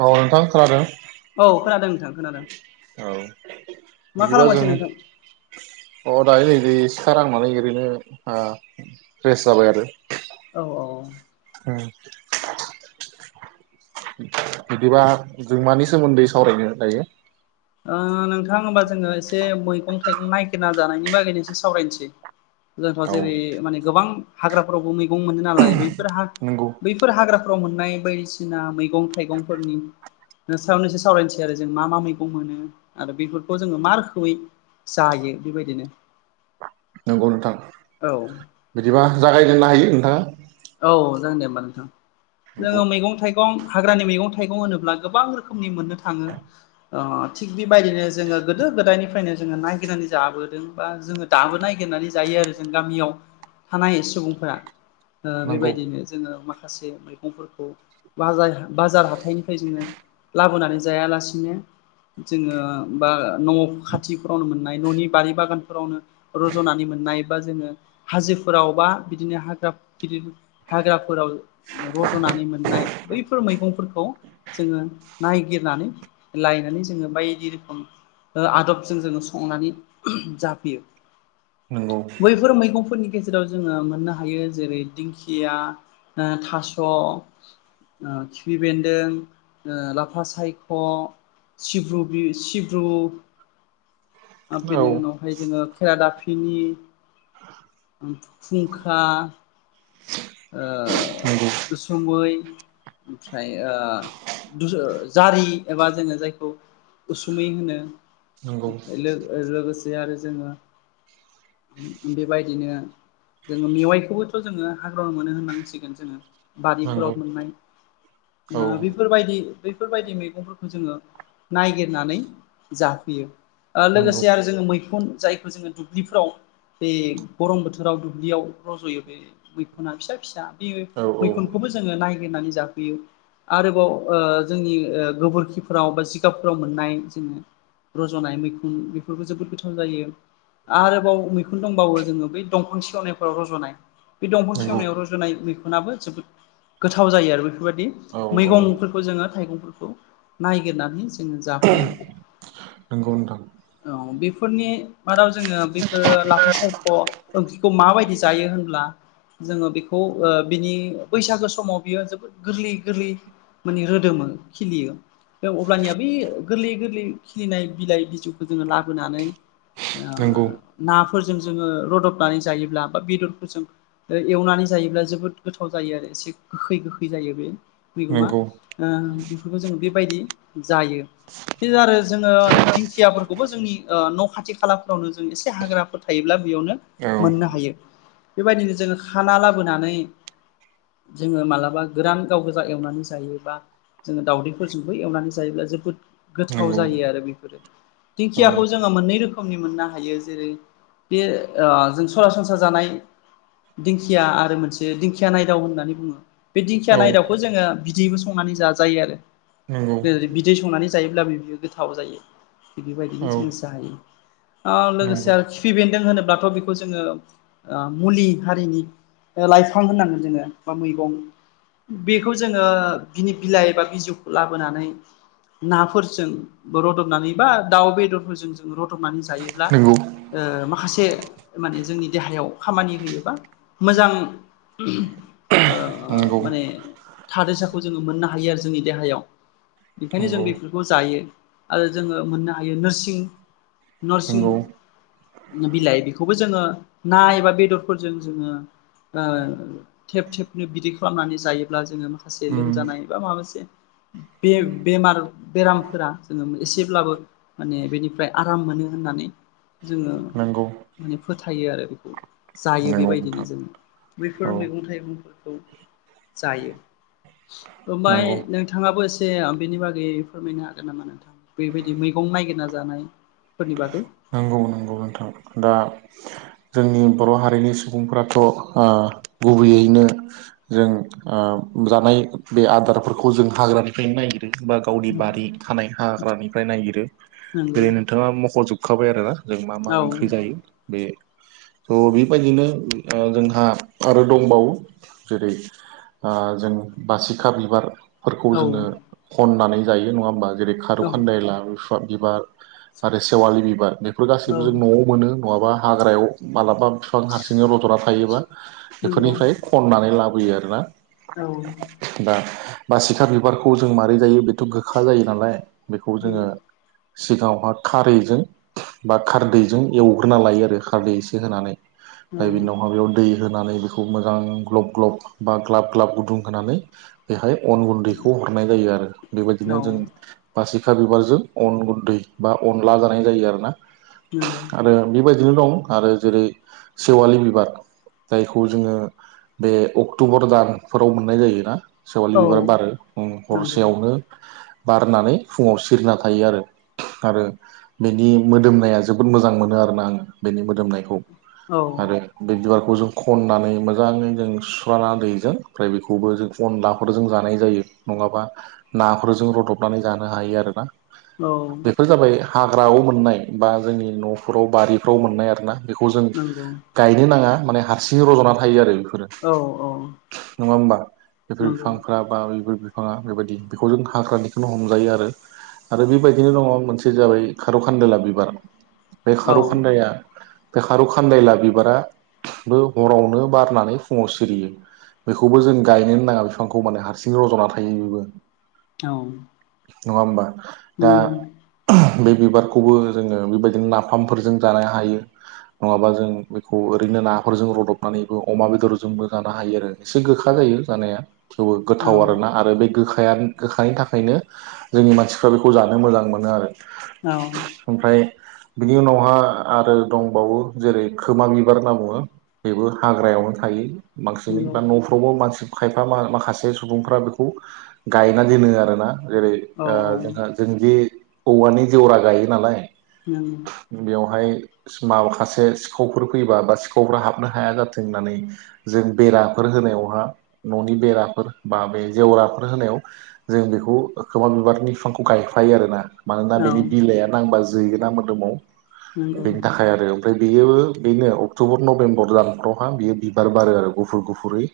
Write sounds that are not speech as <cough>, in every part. औ नोंथां खोनादों? औ खोनादों नोंथां खोनादों। औ मा बिदिबा जों खालामगासिनो नोंथां अ दायो नैबे सिखा रांनानै ओरैनो ओ फ्रेस जाबाय आरो औ औ उम बिदिबा जों मानि सोमोन्दै सावरायनो दायो? ओ नोंथां होनबा जोङो एसे मैगं थाइगं नायगिरना जानायनि बागैनो ससे सावरायनोसै जोंथ' औ जेरै माने गोबां हाग्राफोरावबो मैगं मोनो नालाय बैफोर नंगौ <unintelligible> फोर हाग्राफ्राव मोननाय बायदिसिना मैगं थाइगंफोरनि <unintelligible> सावरायनोसै आरो जों मा मा मै खौ मोनो आरो बेफोरखौ जोङो मा रोखोमै जायो बेबायदिनो नंगौ नोंथां औ बिदिबा जागायजेननो हायो नोंथाङा औ जागोन दे होमबा नोंथां जोङो मैगं था गं हाग्रानि मैगं थाइगं होनोब्ला गोबां रोखोमनि मोननो थाङो। ओ थिग बेबायदिनो जोङो गोदो गोदायनिफ्रायनो जोङो नायगिरनानै जाबोदों बा जोङो दाबो नागिरनानै जायो आरो जों गामियाव थानाय सुबुंफोरा ओ नंगौ बेबायदिनो जोङो माखासे मैगंफोरखौ बा जाय बाजार हाथाइनिफ्राय जोङो लाबोनानै जायालासिनो जोङो बा न' खाथिफोरावनो मोननाय न'नि बारि बागानफोरावनो रज'नानै मोननाय बा जोङो हाजोफोराव बा बिदिनो हाग्रा गिदिर हाग्राफोराव रज'नानै मोननाय बैफोर मैगंफोरखौ जोङो नायगिरनानै लायनानै जोङो बायदि रोखोम ओ आदबजों जोङो संनानै जाफैयो। नंगौ बैफोर मैगंफोरनि गेजेराव जोङो मोननो हायो जेरै दिंखिया ओ थास' ओ खिफि बेन्दों ओ लाफा सायख' सिब्रु बि सिब्रु आब नंगौ औ बेनि उनाव फाय जोङो खेरादाफिनि खुंखा नंगौ ओउसुमै ओमफ्राय ओ जारि एबा जोङो जायखौ उसुमै होनो नंगौ लोगोसे जे आरो जोङो बेबायदिनो जोङो मेवाइखौबोथ' जोङो हाग्रा मोनो होननांसिगोन जोङो नंगौ बारिफोराव मोननाय औ बेफोरबायदि बेफोरबायदि मैगंफोरखौ जोङो ननायागिरनानै जाफैयो। ओ नंगौ लोगोसे आरो जोङो मैखुन जायखौ जोङो दुब्लिफोराव बे गरम बोथोर <unintelligible> दुब्लियाव रज'यो बे मैखुना फिसा फिसा बे औ औ मैखुनखौबो जों जोङो नायगिरनानै जाफैयो आरोबाव ओ जोंनि गोबोरखिफोराव बा जिगाबफोराव मोननाय जोङो रज'नाय मैखुन बेफोरबो जोबोद गोथाव जायो। आरोबाव मैखुन दंबावो जोङो बै दंफां सेवनायफोराव रज'नाय। बे दंफां नंगौ सेवनायाव रज'नाय मैखनाबो जोबोद गोथाव जायो आरो बेफोरबायदि, औ औ मैगंफोरखौ जोङो थाइगं नायगिरनानै जोङो जाफैयो। नंगौ नोंथां औ बेफोरनि माराव जोङो बेफोरो लाफा सायख' ओंख्रिखौ माबायदि जायो होनब्ला? जोङो बेखौ बिनि बैसागो समाव बियो जोबोद गोरलै गोरलै माने रोदोमोन खिलियो। अब्लानिया बे गोरलै गोरलै खिलिनाय बिलाइ बिजौ जोङो लाबोनानै ओ नंगौ नाफोरजों जोङो रदबनानै जायोब्ला बा बेदर फोरजों एवनानै जायोब्ला जोबोद गोथाव जायो आरो, एसे गोखै गोखै जायो बे मैगंङा नंगौ बेफोरखौ जोङो बेबायदि जायो‌। <unintelligible> आरो जोङो दिंखियाफोरखौबो जोंनि ओ न' खाथि खालाफोरावनो जों इसे हाग्राफोर थायोब्ला बेयावनो औ मोननो हायो। बेबायदिनो जोङो खाना लाबोनानै जोङो मालाबा गोरान गाव गोजा एवनानै जायोबा जोङो दावदैफोरजोंबो एवनानै जायोब्ला जोबोद गोथाव नंगौ जायो आरो बिफोरो। औ दिंखियाखौ जोङो मोननै रोखोमनि मोननो हायो। जेरै बे ओ जों सरासनस्रा जानाय दिंखिया आरो मोनसे दिंखिया नायदाव होननानै बुङो। बे दिंखिया औ नायदावखौ जोङो बिदैबो संनानै जाजायो आरो। नंगौ जेरै बिदै संनानै जायोब्लाबो बि गोथाव जायो। थिग बेबायदिनो औ जों जायो ओ लोगोसे नंगौ आरो फि बेन्दों होनोब्लाथ' बिखौ जोङो ओ मुलि हारिनि ओ लाइफां होननांगोन जोङो बा मैगं। बेखौ जोङो बिनि बिलाइ एबा बिजौखौ लाबोनानै नाफोरजों रदबनानै बा दाउ बेदरफोरजों जों रदबनानै जायोब्ला नंगौ ओ माखासे माने जोंनि देहायाव खामानि होयो। मोजां ओ नंगौ माने थादोसाखौ जोङो मोननो हायो आरो जोंनि देहायाव, बिखायनो जों नंगौ बिफोरखौ जायो। आरो जोङो मोननो हायो नोरसिं नरसिं नंगौ बिलाइ बिखौबो जोङो ना एबा बेदर फोरजों जोङो ओ थेब थेबनो बिदि खालामनानै जायोब्ला जोङो से उम लोमजानाय बा माबासे बे बेमार बेरामफोरा जोङो एसेब्लाबो माने बेनिफ्राय आराम मोनो होननानै जोङो नंगौ माने फोथायो आरो बेखौ जायो नंगौ बेबायदिनो नोंथां जोङो। बेैफोर औ मैगं थाइगंफोरखौ जायो, ओमाय नंगौ नोंथां थाङाबो एसे बेनि बागै फोरमायनो हागोन नामा नोंथां? बेबायदि मैगं नायगिरना जानाय। फोरनि बागै नंगौ नंगौ नोंथां, दा जोंनि बर' हारिनि सुबुंफोराथ' गुबैयैनो जों जानाय बे आदारफोरखौ जों हाग्रानिफ्रायनो नागिरो बा गावनि बारि थानाय हाग्रानिफ्राय नायगिरो नंगौ जेरै नोंथाङा मख'जोबखाबाय आरो ना। जों मा मा औ ओंख्रि जायो बे त' बेबायदिनो ओ जोंहा आरो दंबावो जेरै ओ जों बासिखा बिबार फोरखौ औ जोङो खननानै जायो नङा ओमबा? जेरै खारौ औ खानदाय लाबो फाब बिबार आरो सेवालि बिबार बेफोर औ गासैबो जों न'आव मोनो, नआबा हाग्रायाव मालाबा फिफां हारसिङाव लज'ना थायोबा, नंगौ बेफोरनिफ्राय खननानै लाबोयो आरोना‌। औ। दा बासिखा बिबारखौ जों मारै जायो बेथ' गोखा जायो नालाय। बेखौ जोङो सिगाङावहा खारैजों बा खारदैजों एवग्रोना लायो आरो खारदै इसे होनानै हाय बेनि उनावहा बियाव दै होनानै बिखौ मोजां ग्लब ग्लब बा ग्लाब ग्लाब गुदुं होनानै बेहाय अन गुन्दैखौ हरनाय जायो आरो बेबायदिनो औ जों बासिखा बिबारजों अन गुन्दै बा अनला जानाय जायो आरोना नंगौ आरो बेबायदिनो दं आरो जेरै सेवालि बिबार जायखौ जोङो बे अक्ट'बर दानफोराव मोननाय जायोना। सेवालि औ बिबार बारो उम नंगौ हरसेयावनो बारनानै फुङाव सिरिना थायो आरो आरो बेनि मोदोमनाया जोबोद मोजां मोनो आरोना आङो बेनि मोदोमनायखौ औ आरो बे बिबारखौ जों खननानै मोजाङै जों सुस्राना दैजों ओमफ्राय बेखौबो जों अनलाफोरजों जानाय जायो नङाबा नाफोरजों रदबनानै जानो हायो आरोना। औ बेफोर जाबाय हाग्रायाव मोननाय बा जोंनि न'फोराव बारिफ्राव मोननाय आरोना। बेखौ जों नंगौ गायनो नाङा माने हारसिंयै रज'ना थायो आरो बेफोरो। औ औ नङा होमबा बेफोर नंगौ बिफांफ्रा बा बिफोर बिफाङा बेबायदि बेखौ जों हाग्रानिखौनो हमजायो आरो बेबायदिनो दङ मोनसे जाबाय खारौखान्दोला बिबार बे औ खार'खान्दाया बे खारौ खानदायला बिबाराबो हरावनो बारनानै फुङाव सिरियो। बेखौबो जों गायनोनो नाङा बिफांखौ माने हारसिं रज'ना थायो बेबो। औ नङा होबा दा नंगौ बे बिबारखौबो जोङो बेबायदिनो नाफामफोरजों जानो हायो। नङाबा जों बेखौ ओरैनो नाफोरजों रदबनानैबो अमा बेदरजोंबो जानो हायो आरो। एसे गोखा जायो जानाया थेवबो औ नंगौ औ गोथाव आरोना आरो बे गोखा फ्रायानो गोखानि थाखायनो जोंनि मानसिफ्रा बेखौ जानो मोजां मोनो आरो। औ ओमफ्राय बिनि उनावहा आरो दंबावो जेरै खोमा बिबार होनना बुङो। बेबो हाग्रायावनो थायो माखासिनै नंगौ औ नंगौ बा न' थवबो मानसि खायफा मा-माखासे सुबुंफ्रा बेखौ गायना दोनो आरोना जेरै ओ औ औ जोंहा जों जि औवानि जेवरा गायो नालाय ओं बेवहाय माखासे सिखावफोर फैयोबा बा सिखावफोरा हाबनो हाया जाथों होननानै जों बेराफोर होनायावहा न'नि बेराफोर बा बे जेवराफोर होनायाव जों बेखौ खोमा बिबारनि बिफांखौ गायफायो आरोना। मानोना बेनि बिलाइआ नांबा जोगोना मोदोमाव बेनि थाखाय आरो ओमफ्राय बेयोबो बेनो अक्ट'बर नभेम्बर दानफोरावहा बियो बिबार बारो आरो गुफुर गुफुरै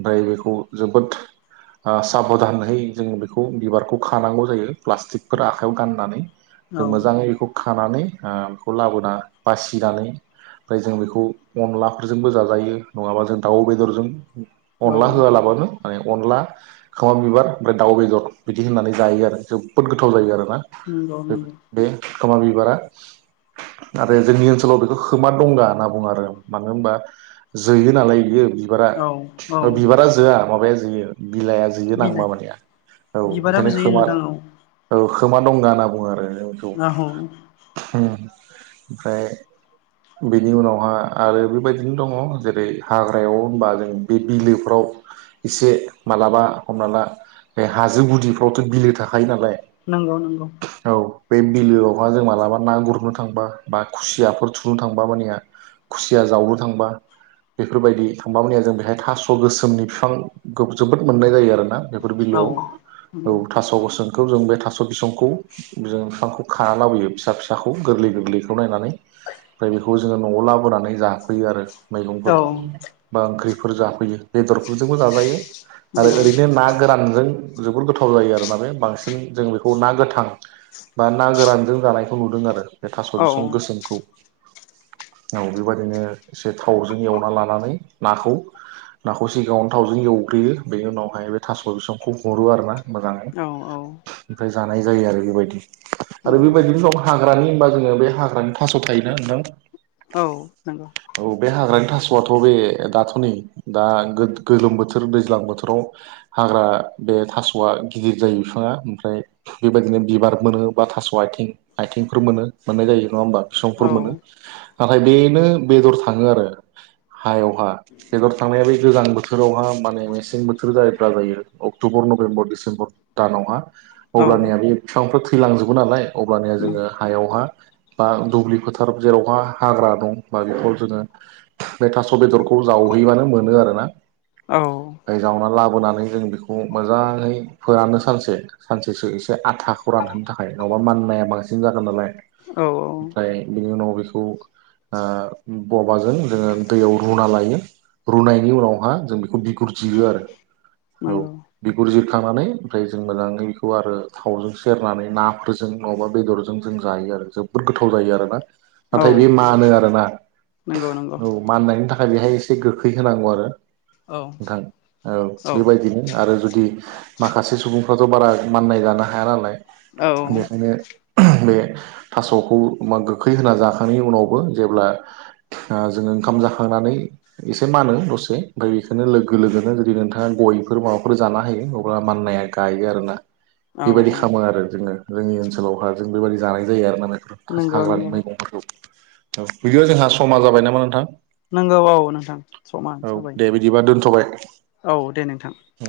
ओमफ्राय बेखौ जोबोद ओ साबधानहै जों बेखौ बिबारखौ खानांगौ जायो। प्लास्टिकफोर आखाइायाव गाननानै जों मोजाङै बेखौ खानानै ओ बेखौ लाबोना बासिनानै ओमफ्राय जों बेखौ अनलाफोरजोंबो जाजायो नङाबा जों दाउ बेदरजों अनला होआलाबानो माने अनला खोमा बिबार ओमफ्राय दाउ बेदर बिदि होननानै जायो आरो जोबोद गोथाव जायो आरो। नंगौ नंगौ बे खोमा बिबारा आरो जोंनि ओनसोलाव बेखौ खोमा दंगा होनना बुङो आरो मानो होनबा जोयो नालाय बियो बिबारा औ औ बिबारा जोआ माबाया जोयो बिलाइआ जो यो नांबा बिलाइ मानेया औ बिबाराबो बेखायनो जोयो खोमा नोंथां औ औ खोमा दंगा होनना बुङो आरो जों औ बेखौ ओम ओमफ्राय बेनि उनावहा आरो बेबायदिनो दङ जेरै हाग्रायाव होनबा जों बे बिलोफ्राव एसे माब्लाबा हमना ला बे हाजो गुदिफ्रावथ' बिलो थाखायो नालाय। नंगौ नंगौ औ बे बिलोआवहा जों मालाबा ना गुरनो थांबा बा खुसियाफोर थुनो थांबा मानेया खुसिया जावनो थांबा। बेफोरबायदि थांबा मोनिया जों बेहाय थास' गोसोमनि फिफां गोब जोबोद मोननाय जायो आरोना। बेफोर औ बिलोआव औ नंगौ थास' गोसोमथ' जों बे था स' बिसंखौ जों बिफांखौ खा लाबोयो फिसा फिसाखौ गोरलै गोरलैखौ नायनानै। ओमफ्राय बेखौ जोङो न'आव लाबोनानै जाफैयो आरो। औ मैगंफोरखौ बा ओंख्रिफोर जाफैयो बेदरफोरजोंबो जाजायो आरो नंगौ ओरैनो ना गोरानजों जोबोर गोथाव जायो आरोना बे बांसिन जों बे खौ ना गोथां बा ना गोरानजों जानायखौ नुदों आरो। बे थास' औ बिसं गोसोमखौ औ बेबायदिनो एसे थावजों एवना लानानै नाखौ नाखौ सिगाङावनो थावजों एवग्रोयो बेनि उनावहाय बे थास' बिसंखौ हरो आरोना मोजाङै औ औ ओमफ्राय जानाय जायो आरो बेबायदि आरो नंगौ बेबायदिनो गाव हा हाग्रानि होनबा जोङो बे हाग्रानि थास' थायोना नोंथां औ नंगौ औ बे हाग्रानि थास'आथ' बे दाथ' नै दा गोद-गोलोम बोथोर दैज्लां बोथोराव हाग्रा बे थास'आ गिदिर जायो बिफाङा ओमफ्राय बेबायदिनो बिबार मोनो बा थास' आथिं आथिंफोर मोनो मोननाय जायो नङा होमबा बिसंफोर औ मोनो औ नाथाय बेनो बेदर थाङो आरो हायावहा बेदर थांनाया बे गोजां बोथो थोरावहा माने मेसें बोथोर जायोब्ला जायो अक्ट'बर नभेम्बर डिसेम्बर दानावहा अब्लानिया बे बिफांफ्रा थैलांजोबो नालाय अब्लानिया जोङो हायावहा बा दुब्लि फोथार जेरावहा हाग्रा दं बा बेफोराव जोङो बे थास' बेदरखौ जावहैबानो मोनो आरोना। औ फाय जावना लाबोनानै जों बेखौ मोजाङै फोरानो सानसे। सानसेसो एसे आथाखौ रानहोनो थाखाय नङाबा माननाया बांसिन जागोन नालाय औ औ ओमफ्राय बिनि उनाव बिखौ ओ बबा जों जोङो दैयाव रुना लायो। रुनायनि उनावहा जों बेखौ बिगुर जिरो आरो औ नंगौ बिगुर जिरखांनानै ओमफ्राय जों मोजाङै खौ आरो थावजों सेरनानै नाफोरजों नङाबा बेदरजों जों जायो आरो जोबोद गोथाव जायो आरो ना नाथाय बे औ मानो आरोना नंगौ नंगौ औ माननायनि थाखाय बेहाय एसे गोखै होनांगौ आरो औ नोंथां औ बेबायदिनो आरो जुदि माखासे सुबुंफ्राथ' बारा माननाय जानो हाया नालाय औ बेखायनो बे थास'खौ मा गोखै होना जाखांनायनि उनावबो जेब्ला ओ जोङो ओंखाम जाखांनानै एसे मानो दसे ओमफ्राय बेखौनो लोगो लोगोनो जुदि नोंथाङा गयफोर माबाफोर जाना होयो अब्ला माननाया गायो आरो ना औ बेबायदि औ खालामो आरो जोङो जोंनि ओनसोलावहा जों बेबायदि जानाय जायो आरोना बेफोर थास नंगौ हाग्रानि नंगौ मैगंफोरखौ बिदिबा जोंहा समा जाबाय नामा नोंथां? नंगौ औ नोंथां समा औ जाबाय। दे बिदिबा दोनथ'बाय औ दे नोंथां। ओम